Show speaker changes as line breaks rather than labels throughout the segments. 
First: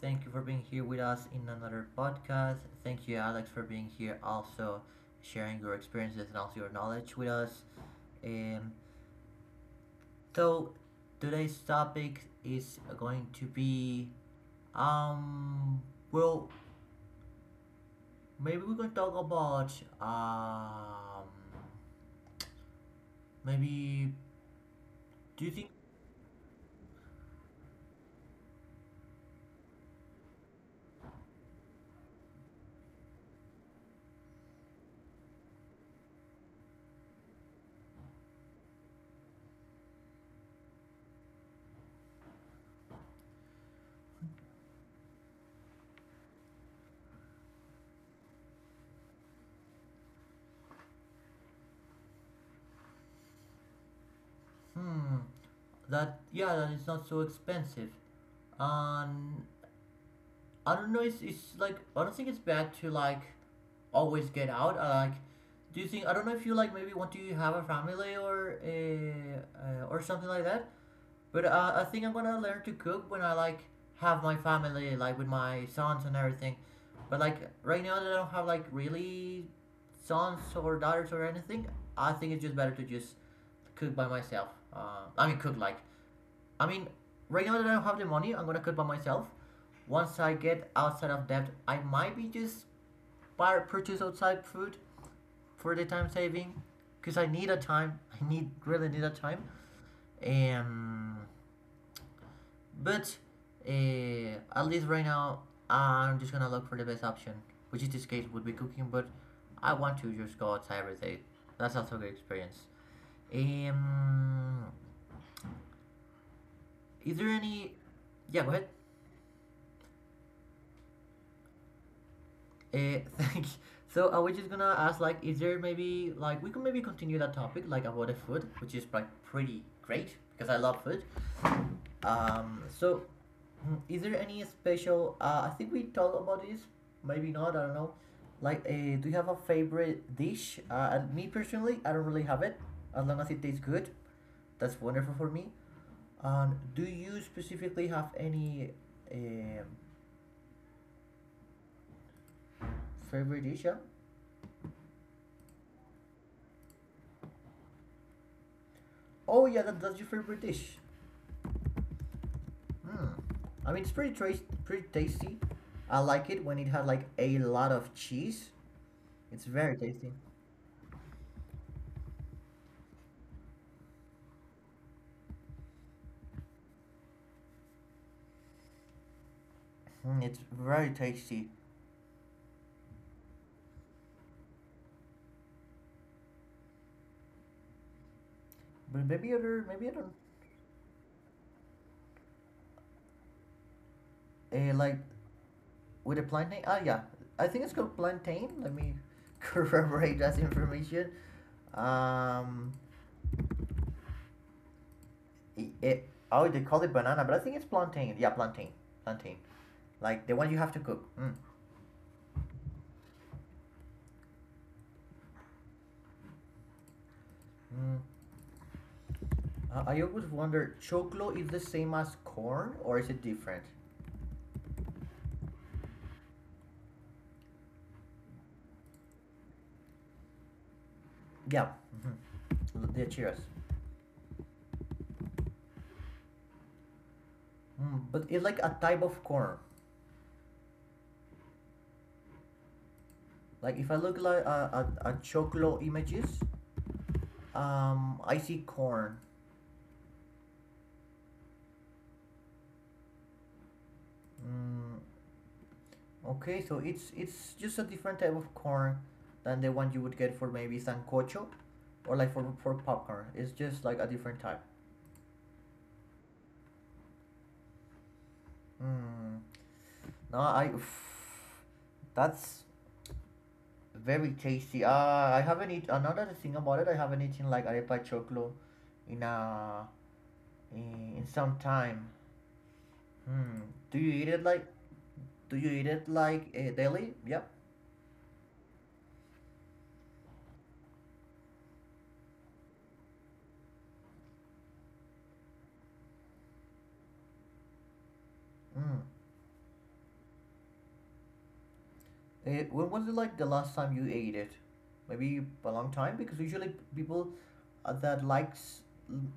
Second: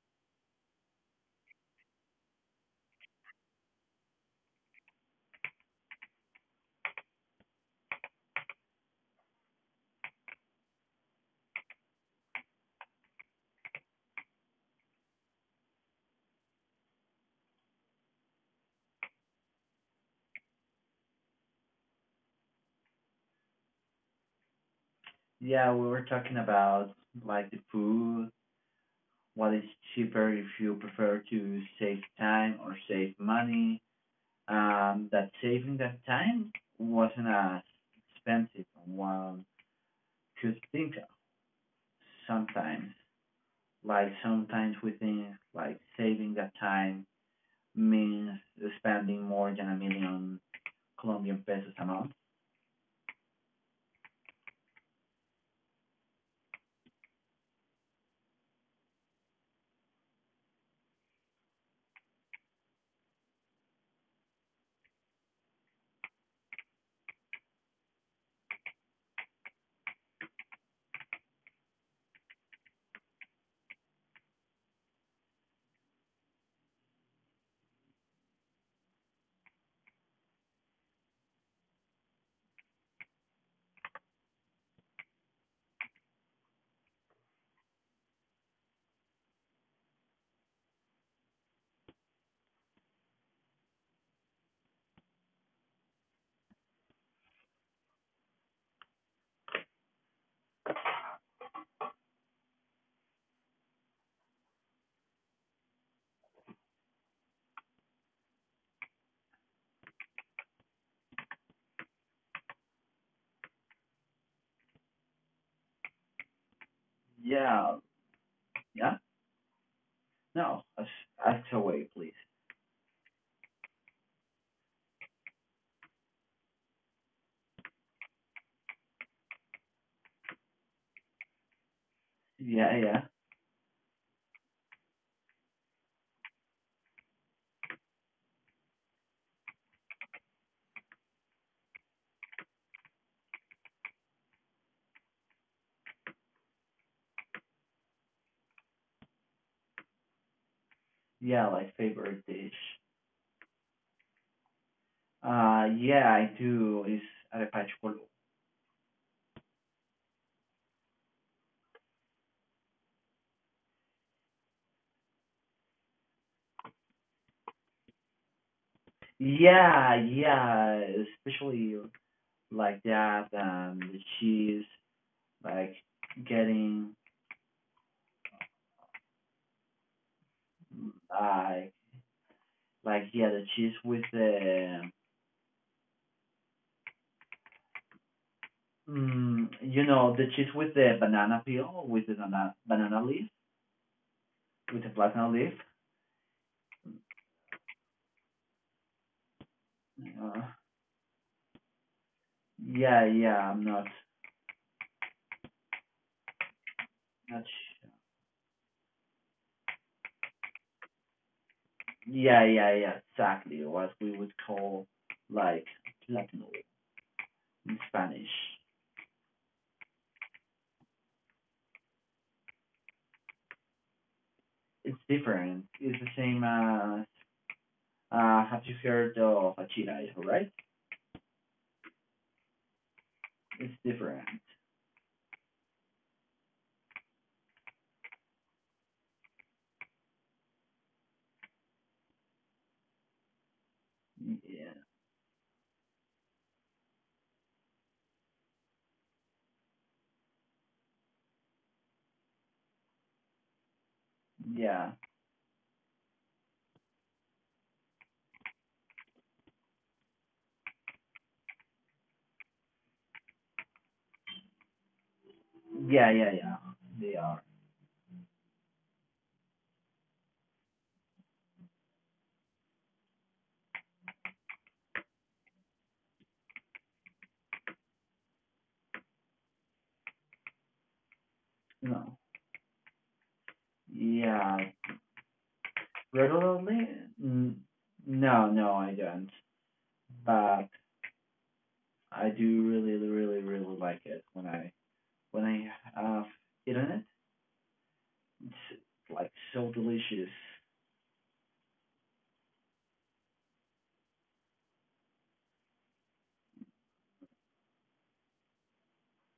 Thank you for being here with us in another podcast. Thank you, Alex, for being here, also sharing your experiences and also your knowledge with us. Um, so today's topic is going to be um well maybe we can talk about um maybe do you think.
Yeah, we were talking about like the food, what is cheaper if you prefer to save time or save money. That saving that time wasn't as expensive as one could think of sometimes. Like sometimes we think like saving that time means spending more than a million Colombian pesos a month.
Hmm, that, yeah, that it's not so expensive. um I don't know. It's like I don't think it's bad to like always get out. I like. Do you think, I don't know if you like maybe want to have a family or something like that? But I think I'm gonna learn to cook when I like have my family, like with my sons and everything. But like right now that I don't have like really sons or daughters or anything, I think it's just better to just cook by myself. I mean cook like I mean, right now that I don't have the money, I'm gonna cut by myself. Once I get outside of debt, I might be just buy purchase outside food for the time saving, cause I need a time. I need really need a time. Um, but uh, at least right now, I'm just gonna look for the best option, which in this case would be cooking. But I want to just go outside every day. That's also a good experience. Um, is there any?
Yeah,
Yeah, go ahead.
yeah. No, ask away, please.
Thank you. So I was just gonna ask, like, is there maybe like we could maybe continue that topic, like about the food, which is like pretty great because I love food. Um,
Yeah, yeah,
so mm, is there any special? I think we talked about this, maybe not. I don't know. Like, do you have a favorite dish? And me personally, I don't really have it. As long as it tastes good, that's wonderful for me. Do you specifically have any um,
yeah. Like favorite dish.
favorite dish? Yeah?
Yeah, I do. It's arepachkul.
Oh yeah, that's your favorite dish. Hmm. I mean, it's pretty tasty. I like it when it has like a lot of cheese. It's very
Yeah,
tasty.
yeah, especially like that. The cheese, like getting,
Mm, it's very tasty.
like, like the cheese with the,
But maybe
mm,
other,
you
maybe I don't.
know, the cheese with the banana peel, with the banana leaf, with the
Like
platinum leaf.
with a plantain. Ah, yeah. I think it's called plantain. Let me corroborate that
Uh,
information. Um,
yeah, yeah, I'm not,
oh, they call it banana, but I
not.
think it's
Sure.
plantain. Yeah, plantain. Like the one you have to cook. Mm.
Yeah, yeah, yeah, exactly. What we would call like platinum in
Mm.
Spanish.
I always wonder, choclo is the same as corn or is it different?
It's different. It's the same as have you heard of Akira, right?
Yeah, mhm, the cheers.
It's different.
Mm, but it's like a type of corn. Like if I look like
Yeah,
at choclo images, I see corn.
yeah,
Mm, okay, so it's just a different type of corn than the one you would get for maybe sancocho, or like for popcorn. It's just like a different type.
yeah, yeah, yeah. They are.
Mm, no, I. Pff, that's very tasty. I haven't eaten another thing about it. I haven't eaten like arepa choclo in a in some time.
No,
Hmm. Do you eat it like?
yeah,
Do you eat it like
regularly.
daily? Yep.
Mm, No, no, I don't. But I do really, really, really like it when I have eaten it. It's
Hmm.
like so delicious.
Eh, when was it like the last time you ate it? Maybe a long time because usually people that likes,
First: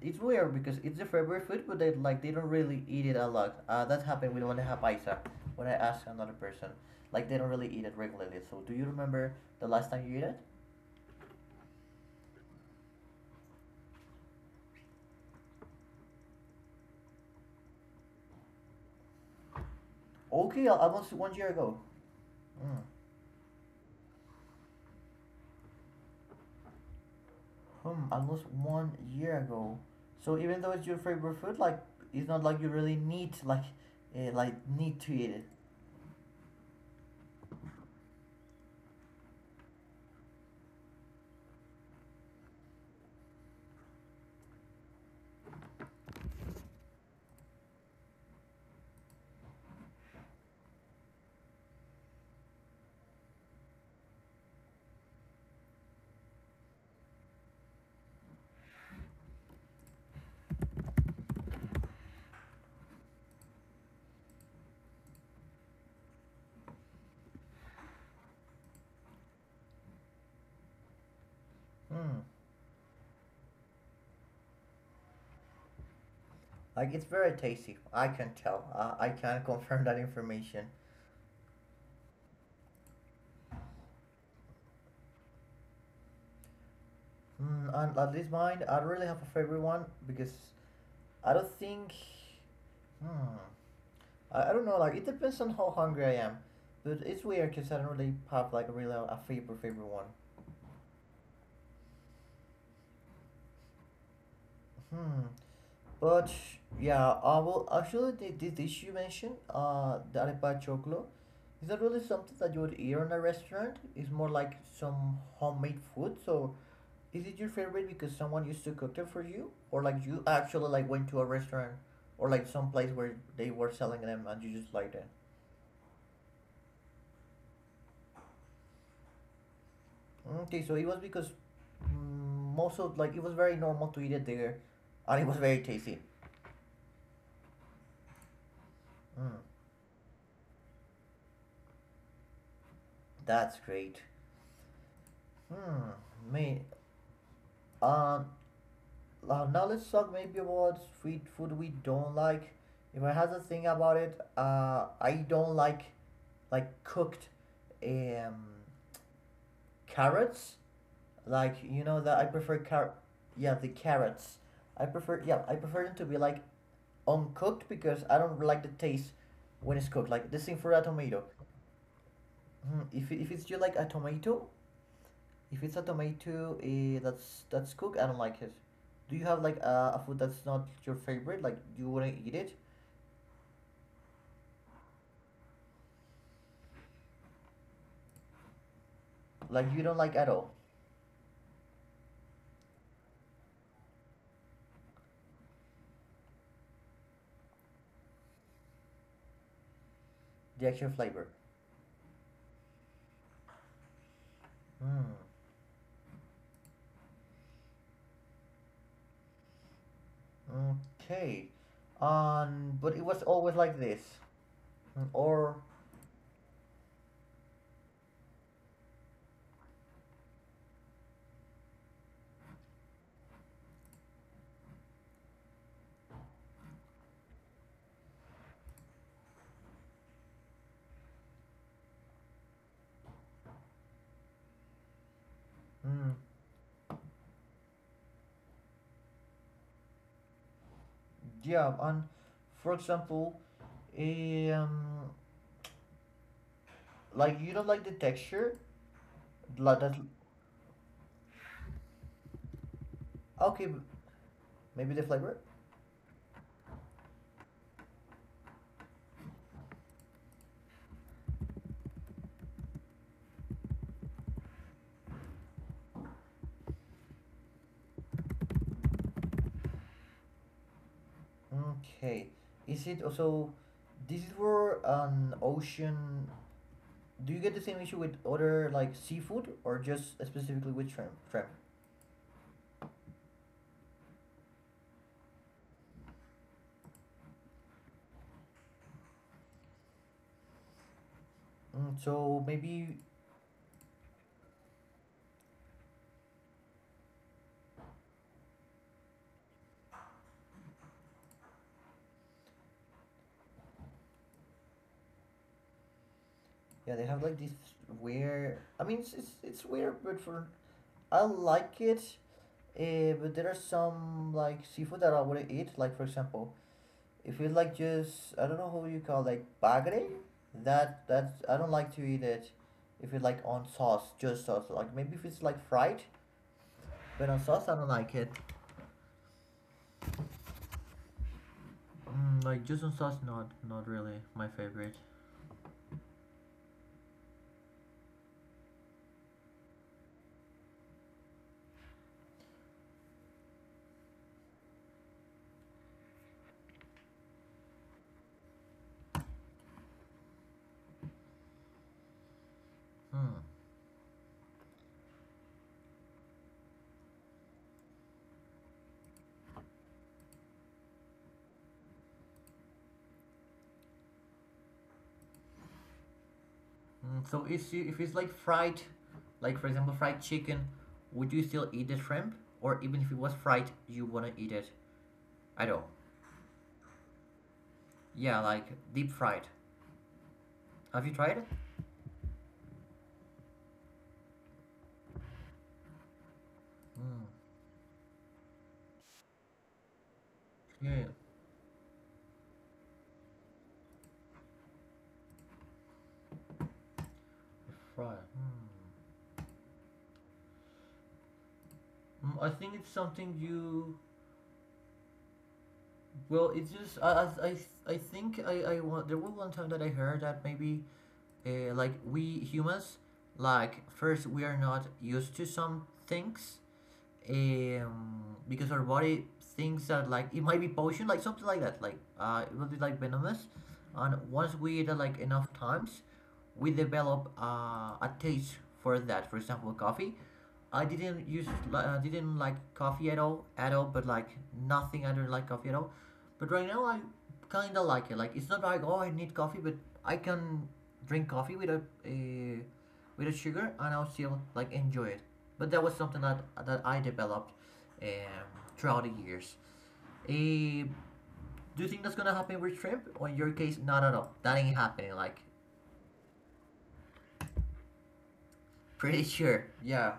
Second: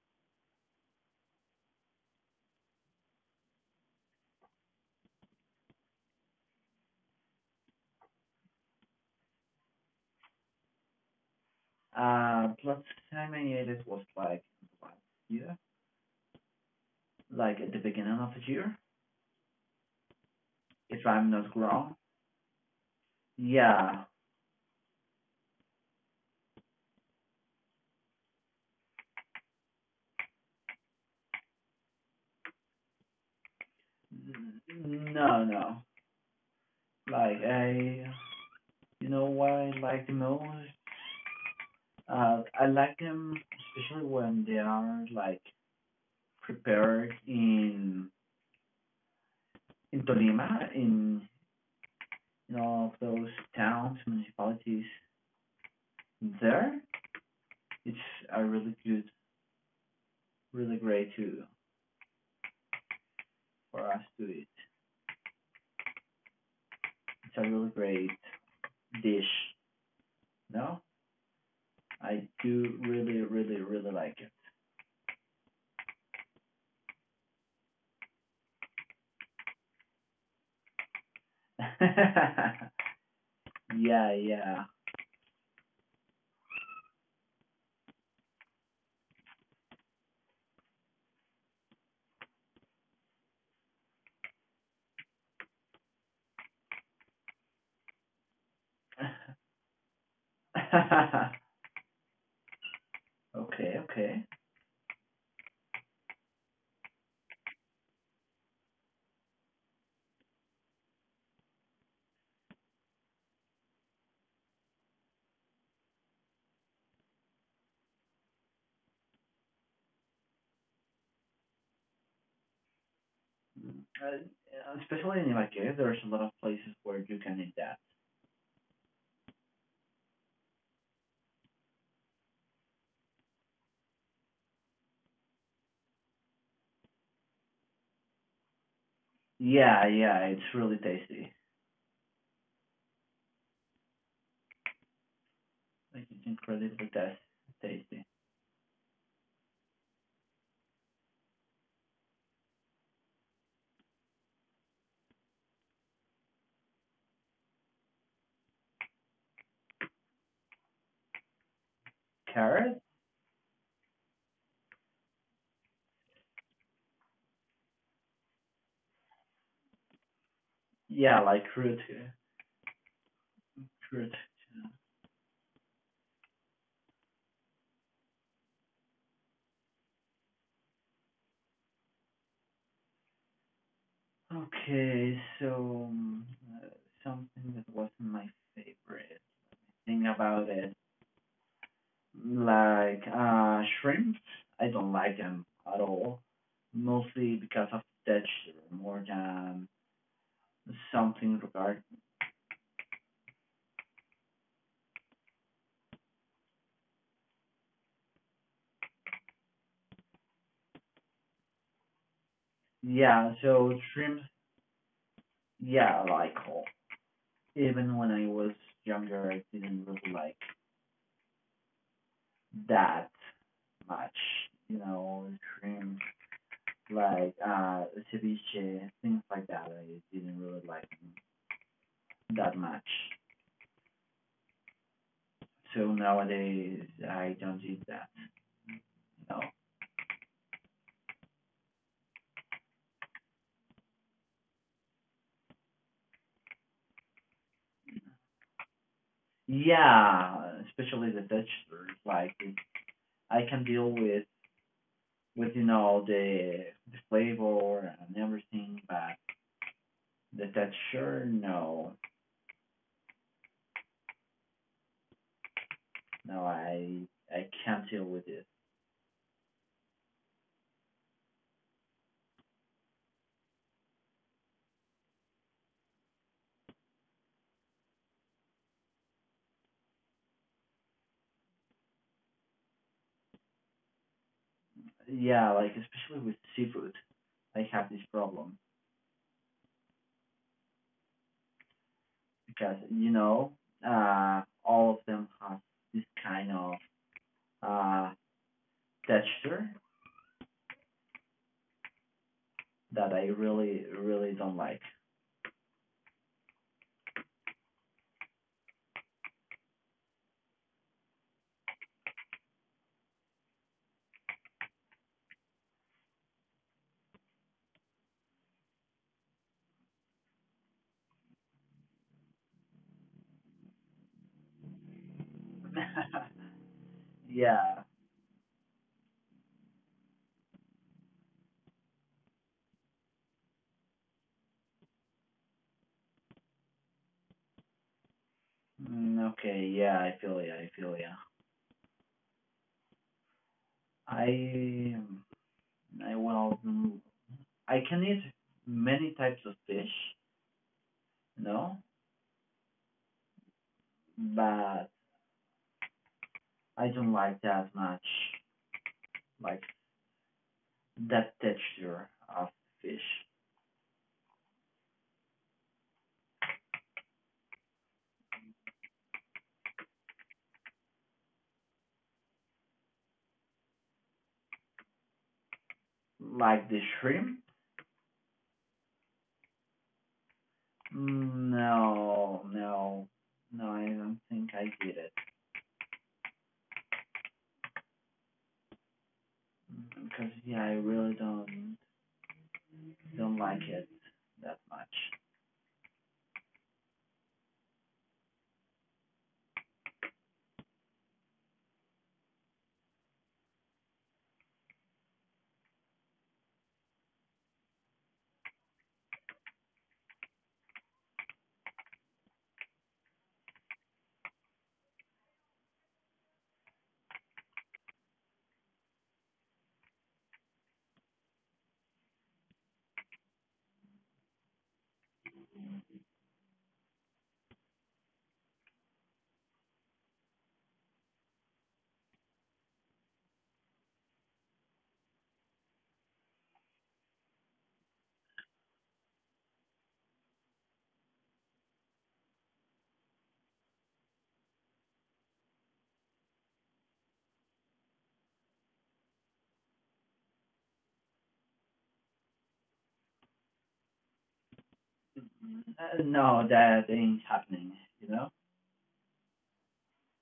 it's weird because it's their favorite food, but they like they don't really eat it a lot. That happened with when I have paisa. When I asked another person, like they don't really eat it regularly. So do you remember the last time you ate it?
Last time I ate it was what, yeah, like at the beginning of the year,
Okay,
if
almost
I'm
1 year
not
ago.
wrong.
Mm.
Yeah.
Hmm, almost 1 year ago. So even though it's your favorite food, like it's not like you really need like need to eat
No,
it.
no. Like you know what I like the most? I like them especially when they are like prepared in Tolima, in all of those towns, municipalities there. It's a really good, really great to for us to eat. It's a really great dish. No,
Hmm,
I do really, really, really like
like it's very tasty. I can tell. I can confirm that information.
it. Yeah, yeah.
Hmm, and at least mine, I don't really have a favorite one because I don't think. Hmm, I don't know. Like it depends on how hungry I am. But it's weird because I don't really have like really a favorite one.
Okay, okay.
Hmm. But yeah, well, actually, this dish you mentioned, the arepa choclo, is not really something that you would eat in a restaurant. It's more like some homemade food. So, is it your favorite because someone used to cook it for you, or like you actually like went to a restaurant, or like some place where they were
Mm,
selling them and you just liked it?
Especially in Nigeria, there's a lot of places where you can eat that.
Okay, so it was because mm, most of like it was very normal to eat it there, and it was very tasty. Mm,
Yeah, yeah, it's really tasty.
that's great. Hmm.
Like it's
Me.
incredibly tasty.
Uh, Now let's talk maybe about street food we don't like. If I had to think about it, I don't like cooked um, carrots. Like you know that I prefer
Carrot?
yeah, the carrots. I prefer yeah, I prefer them to be like uncooked because I don't like the taste when it's cooked. Like the same for a
Yeah,
tomato.
like root, root.
Mm, if it's just like a tomato. If it's a tomato, eh, that's cooked, I don't like it. Do you have like a food that's not your favorite? Like you wouldn't eat it?
Okay, so uh, something that wasn't my favorite
Like you don't
thing
like at
about
all
it. Like shrimp, I don't like them at all. Mostly because of texture more than
the actual flavor?
something regard.
Hmm. Okay. But it was
Yeah,
always
so
like this.
shrimp,
Mm. Or,
yeah, I like all. Even when I was younger, I didn't really like that much. You know, shrimp, like ceviche, things like that. I didn't really like that much. So
mm,
nowadays, I don't eat that. No.
yeah. And for example, um, like you don't like the texture. Like that.
Yeah, especially the textures. Like I can
Okay,
deal
maybe the flavor.
with you know the flavor and everything, but the texture, no, no, I can't deal with it.
Okay. Is it also this is for an ocean? Do you get the same issue with other like seafood or just specifically with shrimp? Shrimp.
Yeah, like especially with seafood, I have this problem
Mm, so
because
maybe
you know all of them have this kind of uh, texture that I really really don't like.
yeah, they have like this weird. I mean, it's weird, but for I like it. But there are some like seafood that I wouldn't eat. Like for example, if you like just I don't know how you call like bagre, that's I don't like to eat it. If you like on sauce, just sauce. Like maybe if it's like fried, but on sauce I
Yeah.
don't like it. Mm, like just on sauce, not really my favorite.
Okay, yeah, I feel ya, I feel ya. I, I well, mm, I can eat many types of fish, you know,
Mm.
but I don't like that much, like that texture of fish,
Mm, so if it's like fried, like for example fried chicken, would you still eat the shrimp? Or even if it was fried, you wanna eat it, I don't.
like the shrimp.
Yeah, like deep fried. Have you tried it?
No, no, no, I don't think I did it
Mm.
because yeah, I
Yeah, yeah.
really don't like it that much.
It's fried. Mm. Mm, I think it's something you. Well, it's just I think I want there was one time that I heard that maybe like we humans like first we are not used to some things because our body thinks that like it might be potion like something like that like it will be like venomous, and once we eat it like enough times we develop a taste for that, for example coffee. I didn't use, like, I didn't like coffee at all at all, but like nothing, I don't like coffee at all, but right now I kind of like it, like it's not like oh I need coffee, but I can drink coffee without without sugar and I'll still like enjoy it, but that was something that I developed um, throughout the years. uh, do you think that's gonna happen with shrimp or in your case no no no that ain't happening, like
No, that ain't happening, you know.
pretty sure, yeah,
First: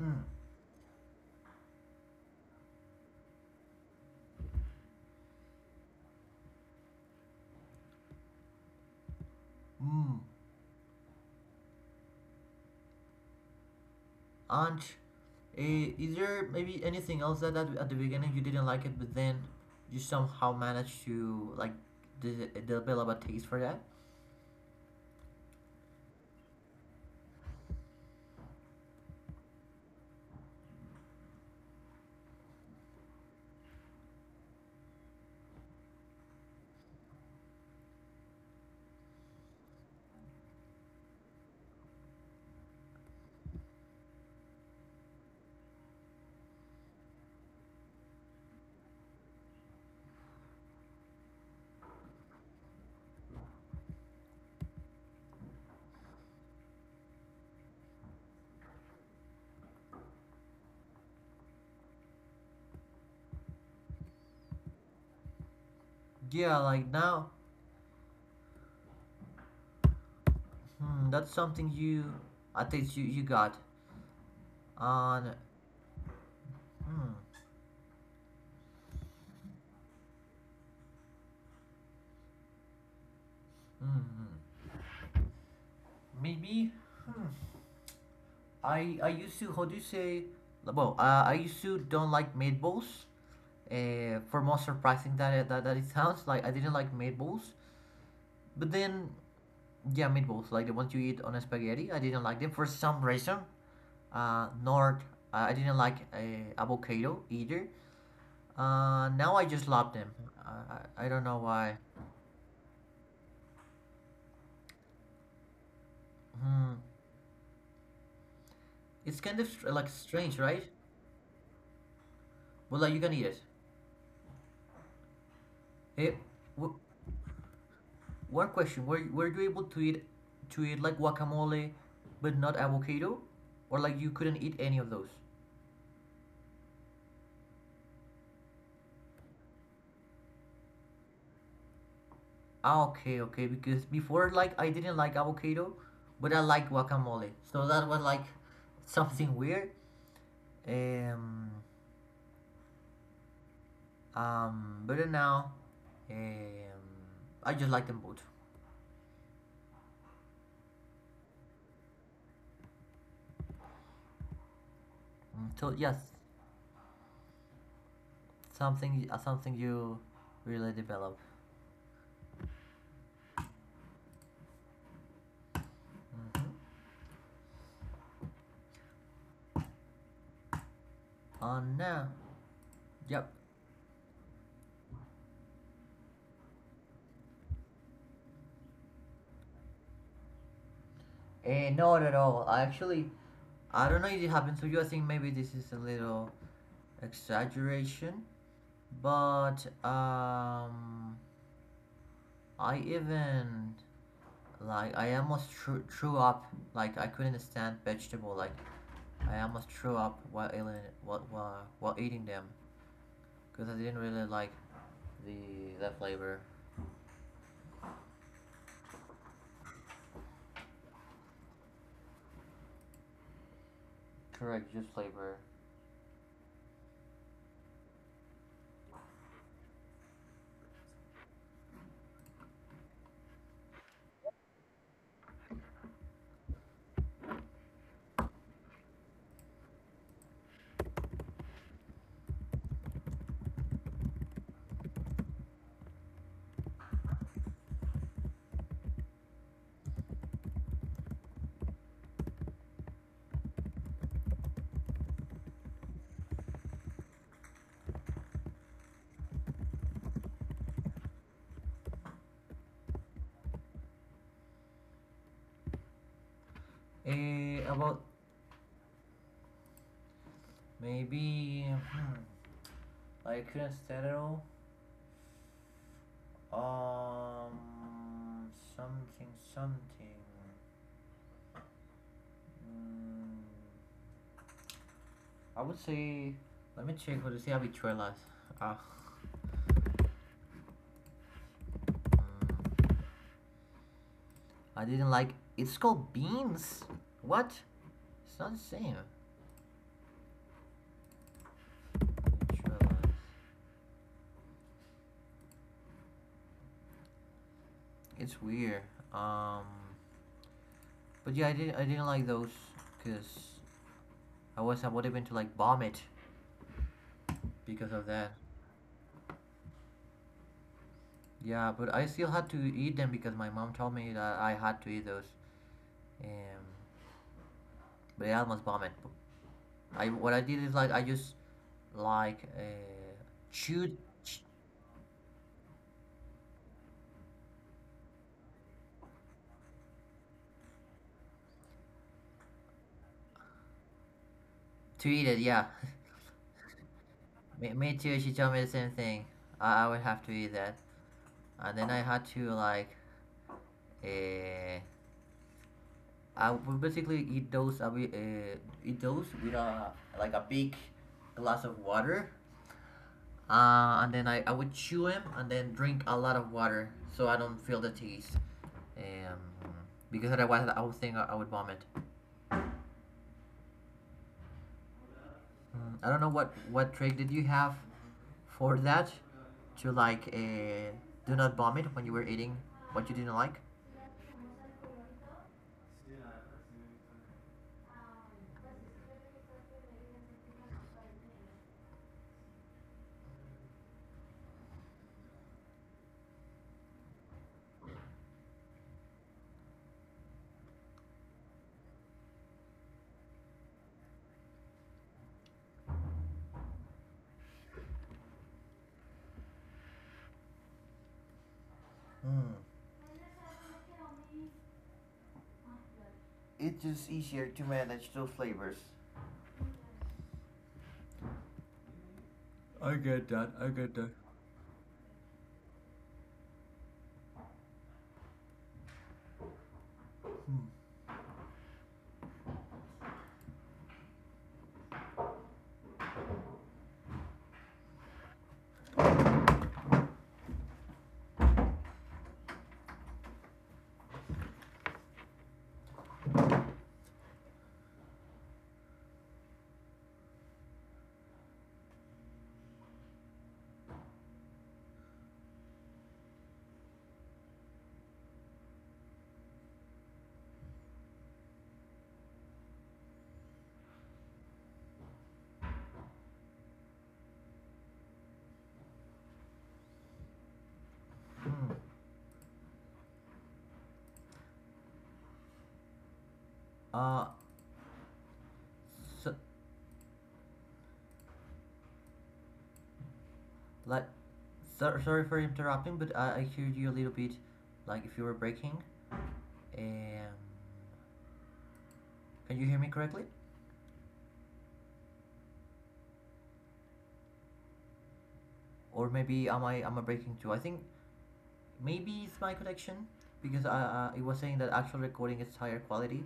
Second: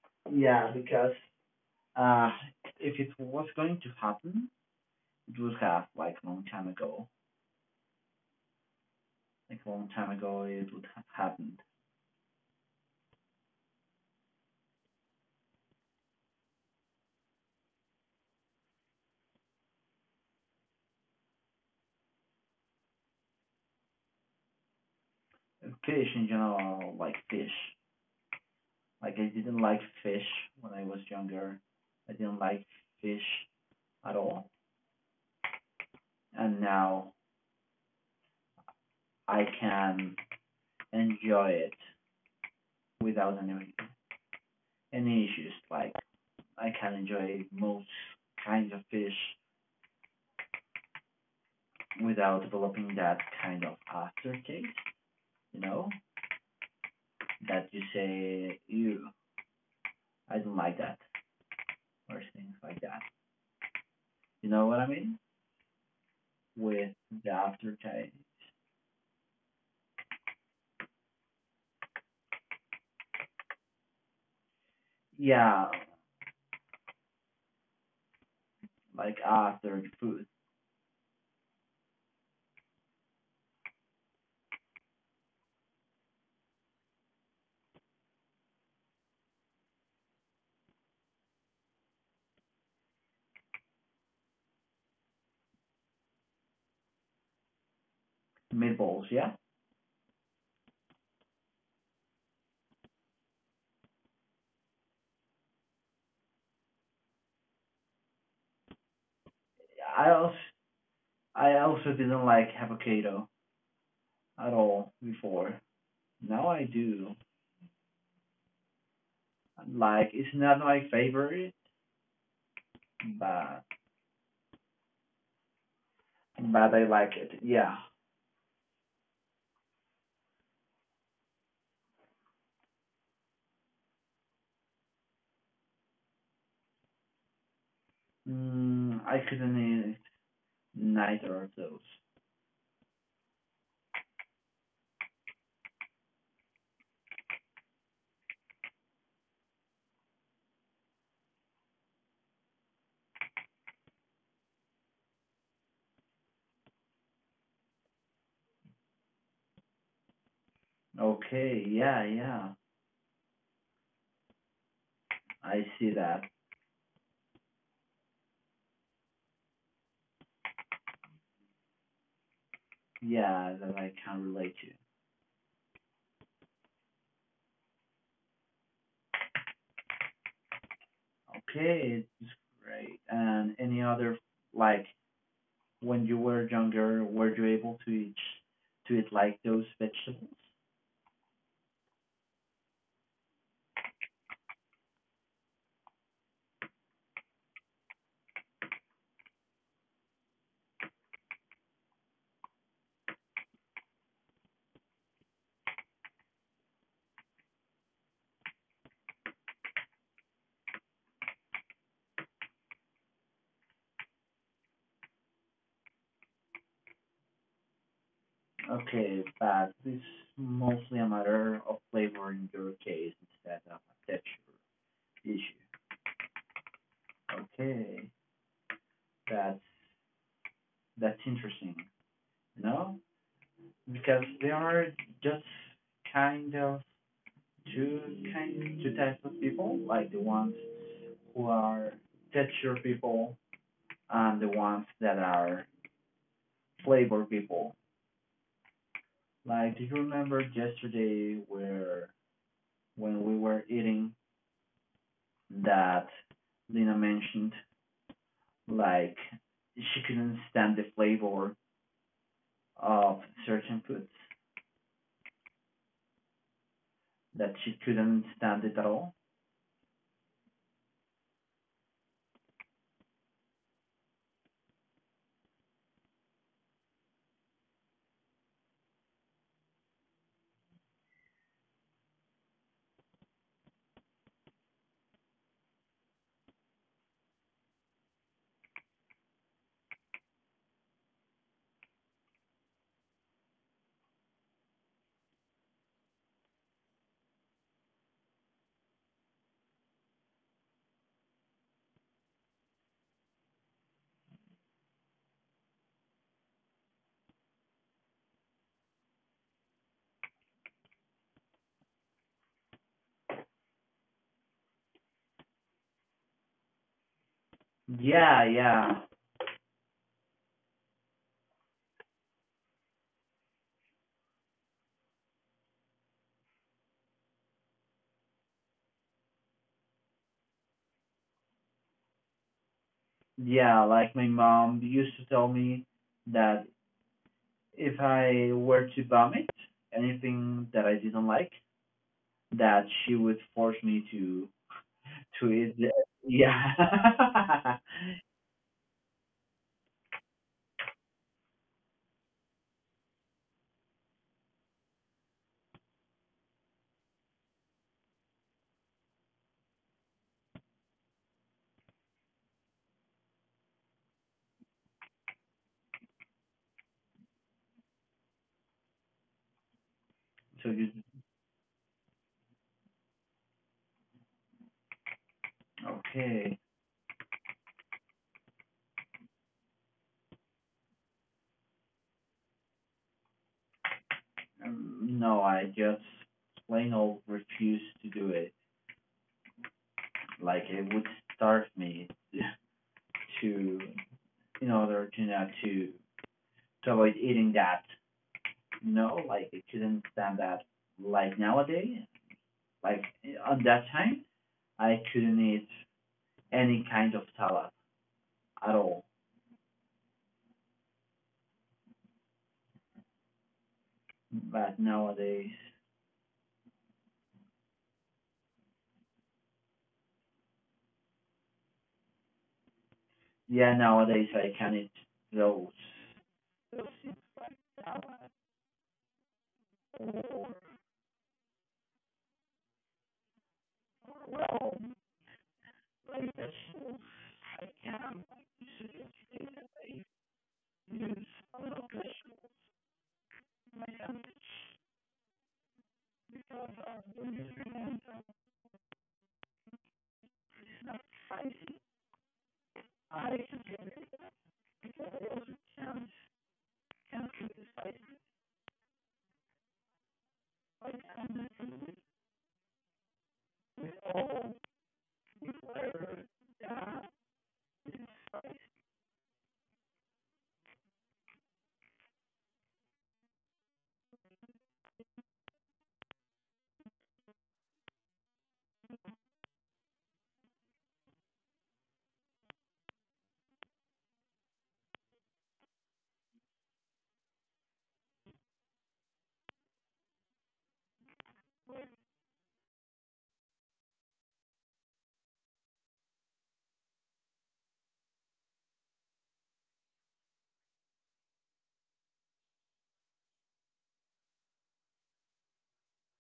mm.
Yeah, because Uh, if it was going to happen, it would have like a long time ago. Like a long time
Mm.
ago, it would have happened.
And is there maybe anything else that, at the beginning you didn't like it, but then you somehow managed to like develop a taste for that?
Fish in general, like fish. Like I didn't like fish when I was younger. I didn't like fish at all, and now I can enjoy it without any issues. Like I can enjoy most kinds of fish without developing that kind of aftertaste. You know that you say you I didn't like that or things like that. You know what I mean?
Yeah, like
With
now,
the aftertaste.
hmm, that's something you, a taste you, you got. And
Yeah,
hmm,
like after food,
maybe I used to, how do you say? Well, I used to don't like meatballs. For more surprising that, that it sounds like I didn't like meatballs, but
meatballs.
then
Yeah.
yeah, meatballs, like the ones you eat on spaghetti. I didn't like them for some reason. Nor I didn't like avocado either. Now I just love them.
I also
I don't know
I
why.
also didn't like avocado at all before. Now I
Hmm.
do.
It's kind of like
Like it's
strange,
not
right?
my favorite,
But like you can eat it.
but
Hey, w-
I like it. Yeah.
one question: were you able to eat like guacamole, but not avocado, or like you couldn't eat any of those?
I couldn't eat neither of those.
Ah, okay, okay. Because before, like, I didn't like avocado, but I like guacamole. So that was like something weird. Um, but now, um, I just like them both.
Okay. Yeah. Yeah.
Mm,
I
so
see
yes,
that.
something, something you really develop.
Yeah, that I can relate to.
Hmm. Oh no.
Okay, it's great.
Yep.
And any other like when you were younger, were you able to eat like those vegetables?
Eh, no, not at all. I actually, I don't know if it happened to you. I think maybe this is a little exaggeration, but I even, like I almost threw up. Like I couldn't stand vegetable. Like I almost threw up while eating while eating them because I didn't really like the that flavor.
Okay, but it's mostly a matter of flavor in your case instead of a texture
Correct, juice flavor.
issue. Okay, that's interesting. No, because there are just kind of two kind two types of people, like the ones who are texture people and the ones that are flavor people. Like, do you remember yesterday where when we were eating that Lina mentioned like she couldn't stand the flavor of certain foods that she
About
couldn't stand it at all?
maybe I couldn't stand it all. Um, something, something. Mm, I would say. Let me check. What is the arbitrary last? Ah. Uh, mm. I didn't like. It's called beans. What? It's not the same. It's weird. Um, but yeah, I didn't like those because I would to like vomit because of that.
Yeah, yeah,
Yeah, but I still had to eat them because my mom told me that I had to eat those. Um, but yeah, I almost vomit. I What I did is like I just like
yeah.
chewed
Like my
ch-
mom used to tell me that if I were to vomit anything that I didn't like, that she would force me to
to eat it.
Two
Yeah,
years, yeah.
me, me too. She told me the same thing. I would have to eat that. And then I had to like uh, I would basically eat those with a like a big glass of water. And then I would chew them and then drink a lot of water so I don't feel the taste. Um, because otherwise
Two
I
years,
would think I would vomit. I don't know what
okay.
what trick did you have for that to like do not vomit when you were eating what you didn't like.
No, I just plain old refuse to do it. Like it would starve me to, in order to not to avoid eating that. You know, like I couldn't stand that. Like nowadays, like on that time, I couldn't eat any kind of salad at all.
Hmm.
But nowadays,
It is easier to manage those flavors. I get that. I
yeah,
get that.
nowadays I can eat those.
Hmm. Uh, so, like, sorry for interrupting, but I heard you a little bit, like if you were breaking. Um, can you hear me correctly? Or maybe am I breaking too? I think maybe it's my connection because it was saying that actual recording is higher quality.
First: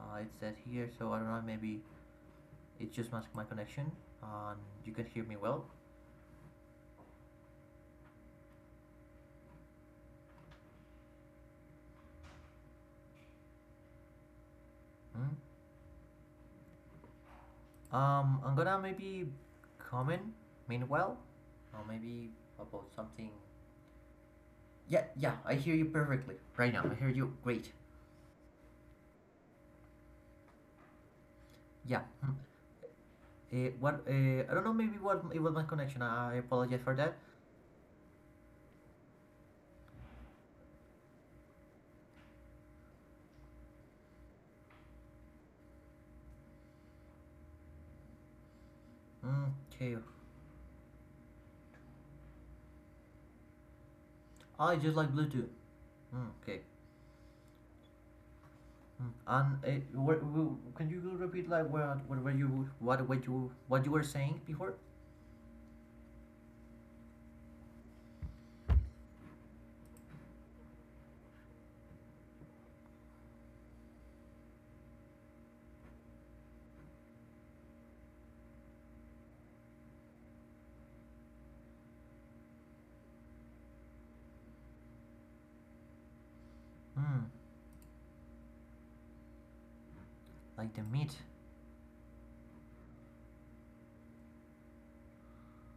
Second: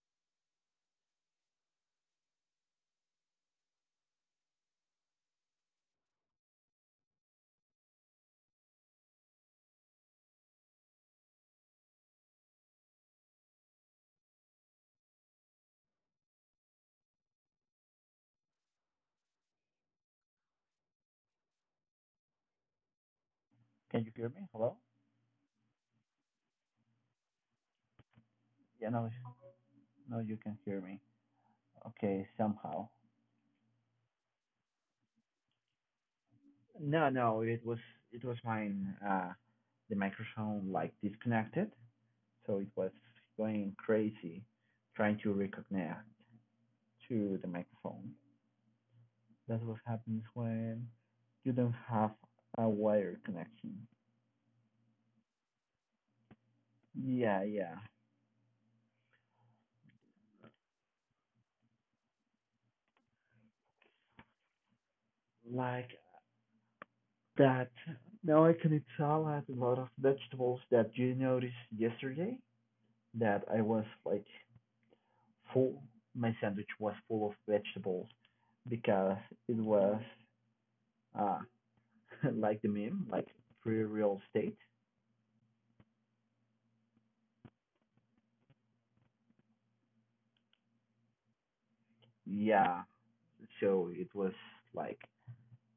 It said here, so I don't know. Maybe it's just my connection, and you can hear me well. Hmm? I'm gonna maybe comment meanwhile, or maybe about something.
Can you hear me? Hello?
Yeah, yeah, I hear you perfectly right now. I hear you great.
Yeah, no, no, you can hear me.
Yeah.
Okay,
Hmm.
somehow.
What? I don't know. Maybe what it was my connection. I apologize for
No,
that.
no, it was mine. The microphone like disconnected, so it was going crazy trying to reconnect to the microphone. That's what
Okay.
happens when you don't have a wire connection.
I just like Bluetooth. Mm, okay.
Yeah, yeah,
Mm. And can you repeat like what were you what you were saying before?
like that. Now I can tell I a lot of vegetables that you noticed yesterday that I was like full my sandwich was full of vegetables because it was uh, like the meme, like pre real estate.
Hmm. Like the meat.
Yeah, so it was like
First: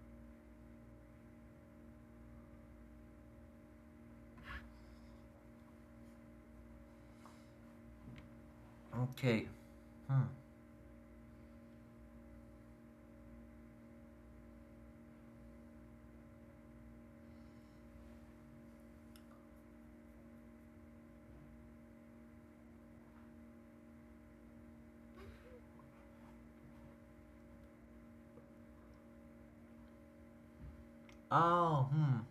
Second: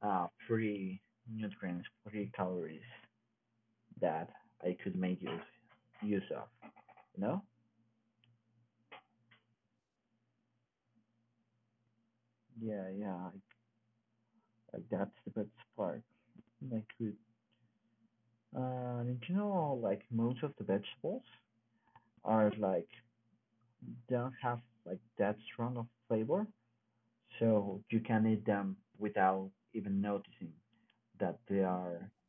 free nutrients, free calories that I could make use of. You know?
Okay. Hmm.
Yeah, yeah. Like that's the best part. I could. And you know, like most of the vegetables are like don't have like that strong of flavor, so you can eat them without even noticing that
Oh. Hmm.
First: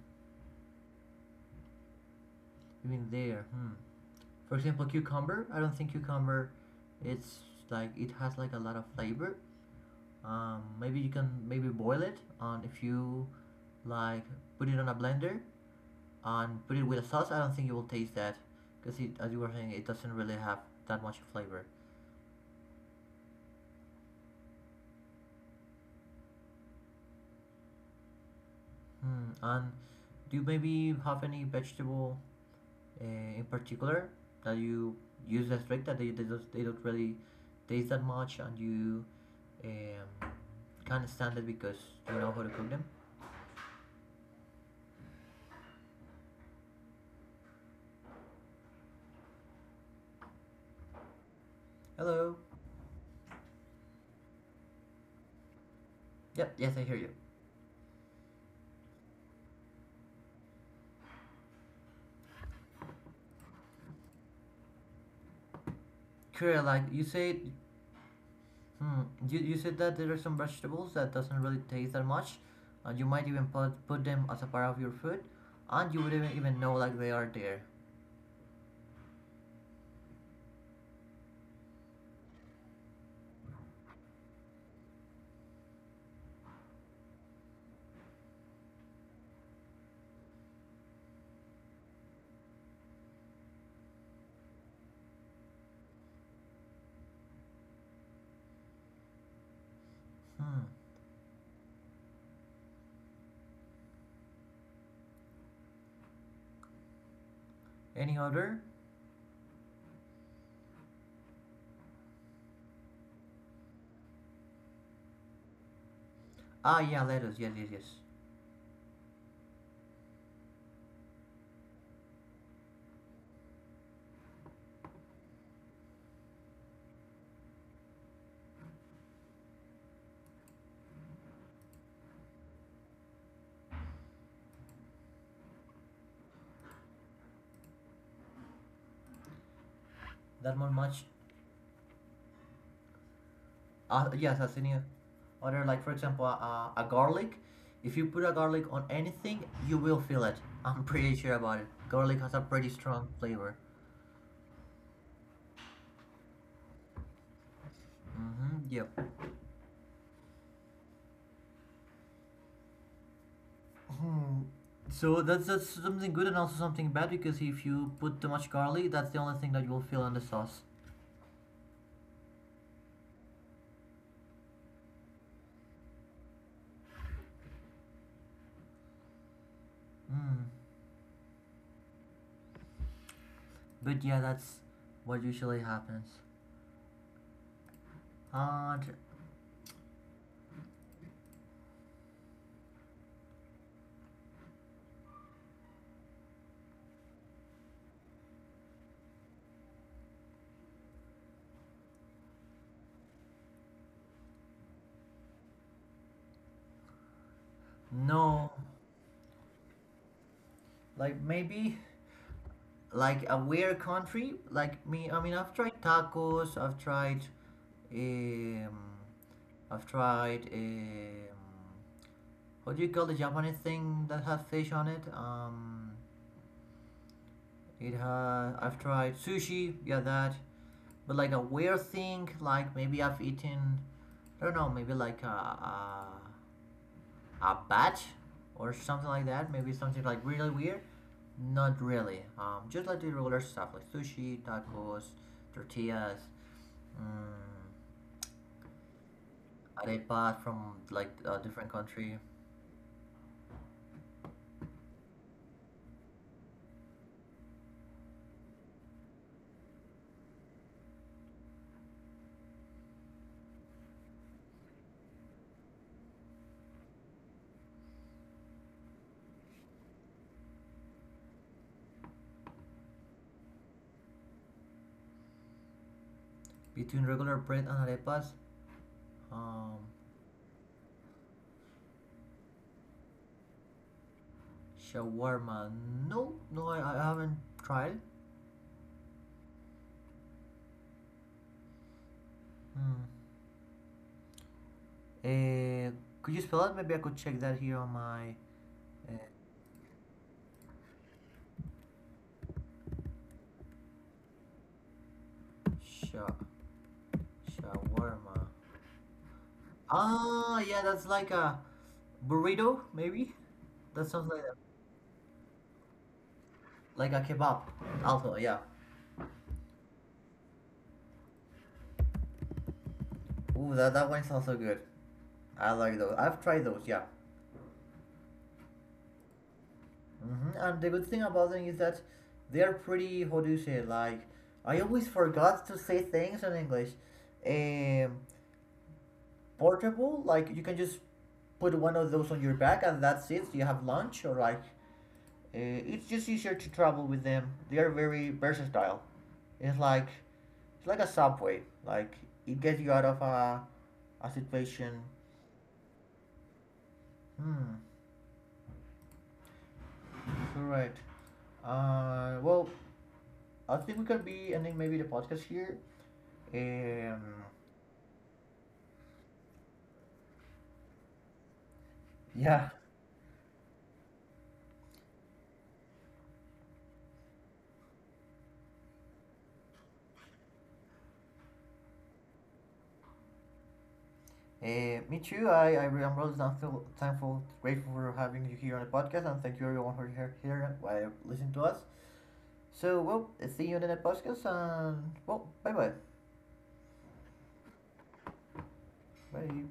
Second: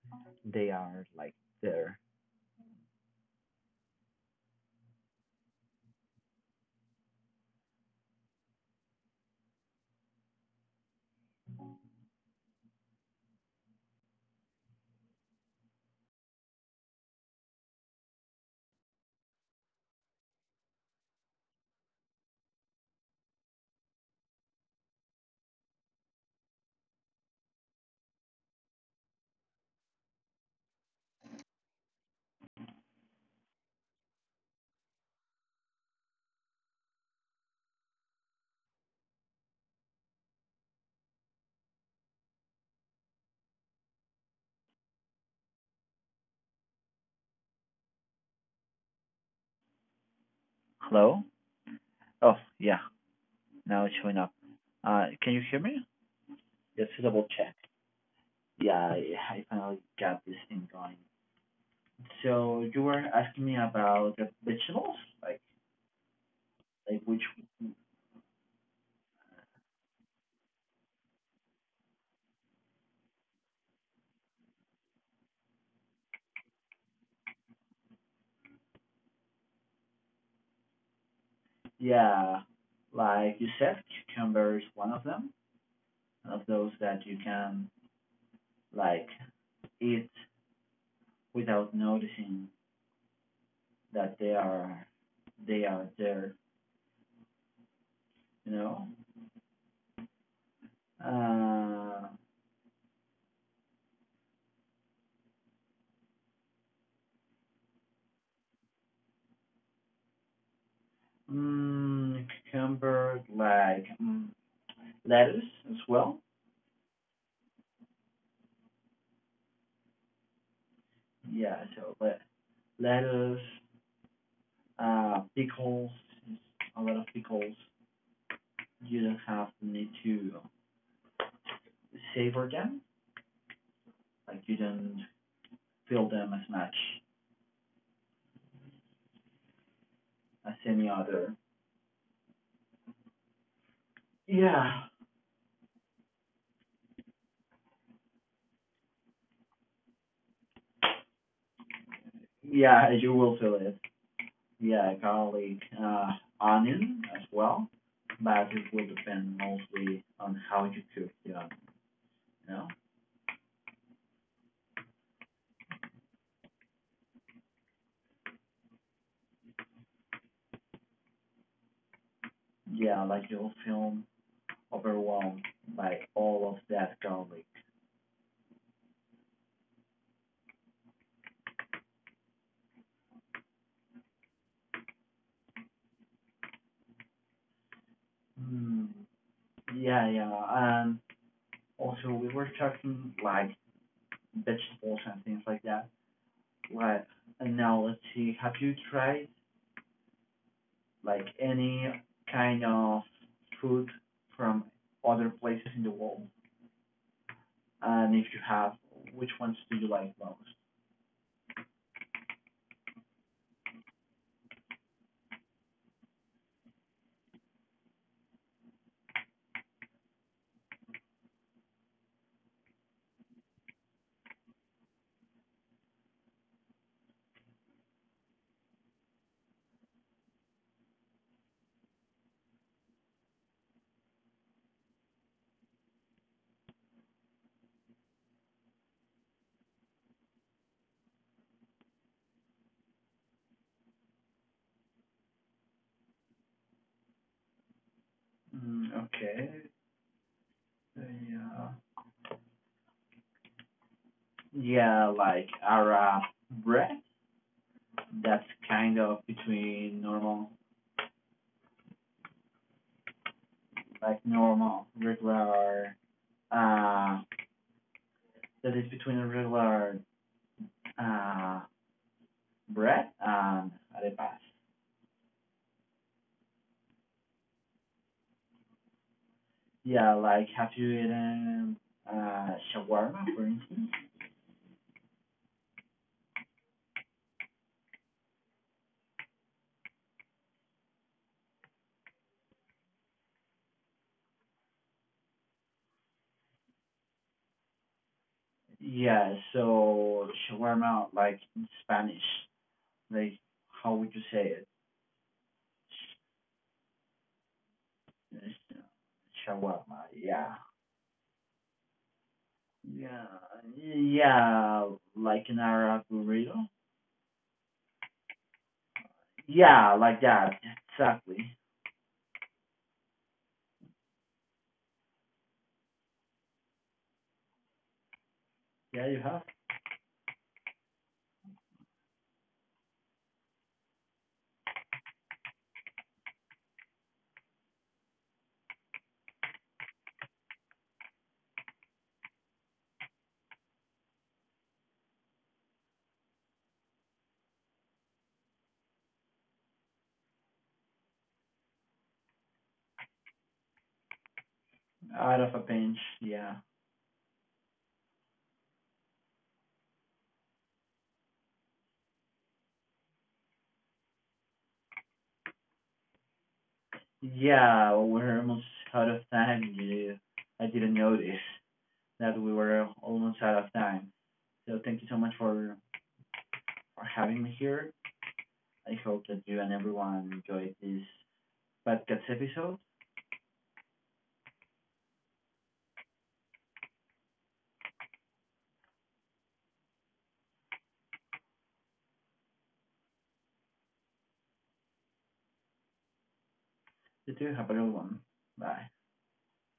they are like there.
Even there? Hmm. For example, cucumber. I don't think cucumber. It's like it has like a lot of flavor. Maybe you can maybe boil it, and if you like put it on a blender and put it with a sauce, I don't think you will taste that because, it, as you were saying, it doesn't really have that much flavor. Hmm. And do you maybe have any vegetable in particular that you use as drink that they don't really taste that much and you um, can't stand it because you know how to cook them.
Hello?
Hello?
Oh, yeah. Now it's showing up. Can you hear me?
Yep, yes, I
Just
hear
to
you.
double check. Yeah, I finally got this thing going. So you were asking me about the vegetables, like
Korea, like
like
you
which
said. Hmm. You said that there are some vegetables that doesn't really taste that much. You might even put them as a part of your food, and you wouldn't even know like they are there.
yeah, like you said, cucumber is one of them, one of those that you can like eat without noticing that they are there, you know.
Hmm.
Uh,
Any other?
cucumber, lettuce as well.
Ah, yeah, lettuce. Yes, yes, yes.
Yeah, so but lettuce, pickles, a lot of pickles. You don't have the need to savor them, like you don't feel them as much as
That one
any
much.
other.
Yes, as any
Yeah,
other, like for example, a garlic. If you put a garlic on anything, you will feel it. I'm pretty sure about it. Garlic has a pretty
yeah,
strong
you will feel
flavor.
it yeah, garlic, onion as well, but
Mm-hmm.
it will
Yep.
depend mostly on how you cook the onion. You know?
Hmm. So that's something good and also something bad, because if you put too much garlic, that's the only thing that you'll feel in the sauce.
Yeah, like you'll feel overwhelmed by all of that garlic.
Hmm. But yeah, that's what usually happens.
Mm,
And
yeah, yeah, and also we were talking like vegetables and things like that. Like, and now let's see, have you tried like any kind of food from other places in the world? And if you
no,
have, which ones do you like most?
like maybe like a weird country. Like me, I mean, I've tried tacos. Um, I've tried What do you call the Japanese thing that has fish on it? It has. I've tried sushi. Yeah, that. But like a weird thing, like maybe I've eaten, I don't know, maybe like a bat or something like that. Maybe something like really weird. Not really. Just like the regular stuff like sushi, tacos, tortillas, mm,
Mm, okay.
arepas from
Uh,
like a
Yeah.
different country.
Yeah, like our bread that's kind of between normal, like normal, regular, uh, that is between a regular uh, bread and arepas.
Between regular bread and arepas, um,
Yeah, like have you eaten shawarma, for instance?
shawarma. No, no, I haven't tried. Hmm. Eh, could you spell it? Maybe I could check that here on my. And
Yeah, so shawarma, like in Spanish, like how would you say it?
sha shawarma.
Shawarma. Yeah,
Ah, yeah, that's like a burrito,
yeah.
maybe. That sounds like a
Yeah, like an Arab burrito.
kebab. Also, yeah.
Yeah, like that. Exactly.
Ooh, that one sounds so good. I like those. I've tried those. Yeah.
Yeah, you have.
Hmm. And the good thing about them is that they are pretty. How do you say? Like, I always forgot to say things in English. Um, Portable. Like you can just put one of those on your back and that's it. You have lunch or like. Uh, it's just easier to travel with them. They are very versatile. It's like it's like a subway. Like it gets you out of a situation.
Out of a pinch. Yeah,
Hmm. All right. Well, I think we could be ending maybe the podcast here. Um.
yeah, we're almost out of time. You, I didn't notice that we
Yeah.
were almost out of time. So thank you so much for having me here. I hope that you and everyone enjoyed this podcast episode.
Me too. I'm really thankful, grateful for having you here on the podcast, and thank you everyone for here while listening to us. So, well, see you in the next podcast, and well, bye-bye.
You too. Have a good one. Bye.
Bye. Bye.